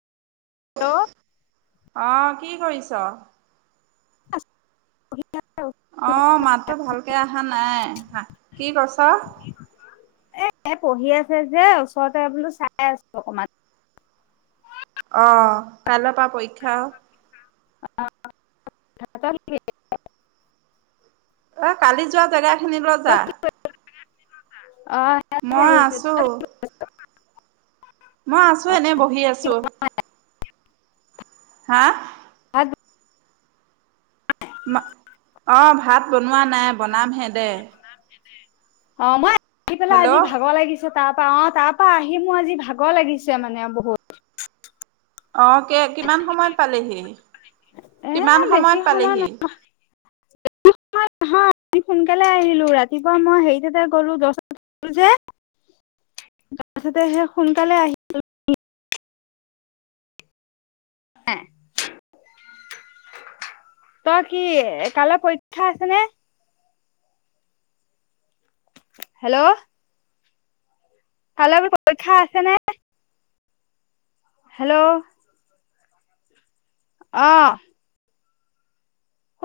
Hello অঁ কি কৰিছ। অ' মাতটো ভালকে অহা নাই। [unintelligible] কি কৈছ। এ পঢ়ি আছে যে ওচৰতে বোলো চাই আছো অকমান। অঁ, কাইলৈ পৰা পৰীক্ষা আও। [unintelligible] এ কালি যোৱা জেগাখিনিলৈ যা। অ' মই আহিছো আছো, মই আছো এনে বহি আছো। হা। [unintelligible] মা, অ, ভাত বনোৱা নাই বনাম হে দে। অঁ মই আহি পেলাই আজি হেল্ল' ভাগৰ লাগিছ তাৰ পৰা, অ' তাৰ পৰা আহি মোৰ আজি ভাগৰ লাগিছে মানে বহুত। অ' কে কিমান সময়ত পালিহি। এ কিমান বেছি সময়ত সময় পালেহি। [unintelligible] সোনকালে আহিলো ৰাতিপুৱা মই হেৰি ততে গলো দহটা যে গলোযে, তাৰপিছতে সেই সোনকালে আহ নে তই কি কাইলৈ পৰীক্ষা আছে নে? হেল্ল'। কাইলৈ বোলো পৰীক্ষা আছে নে? হেল্ল'। অ।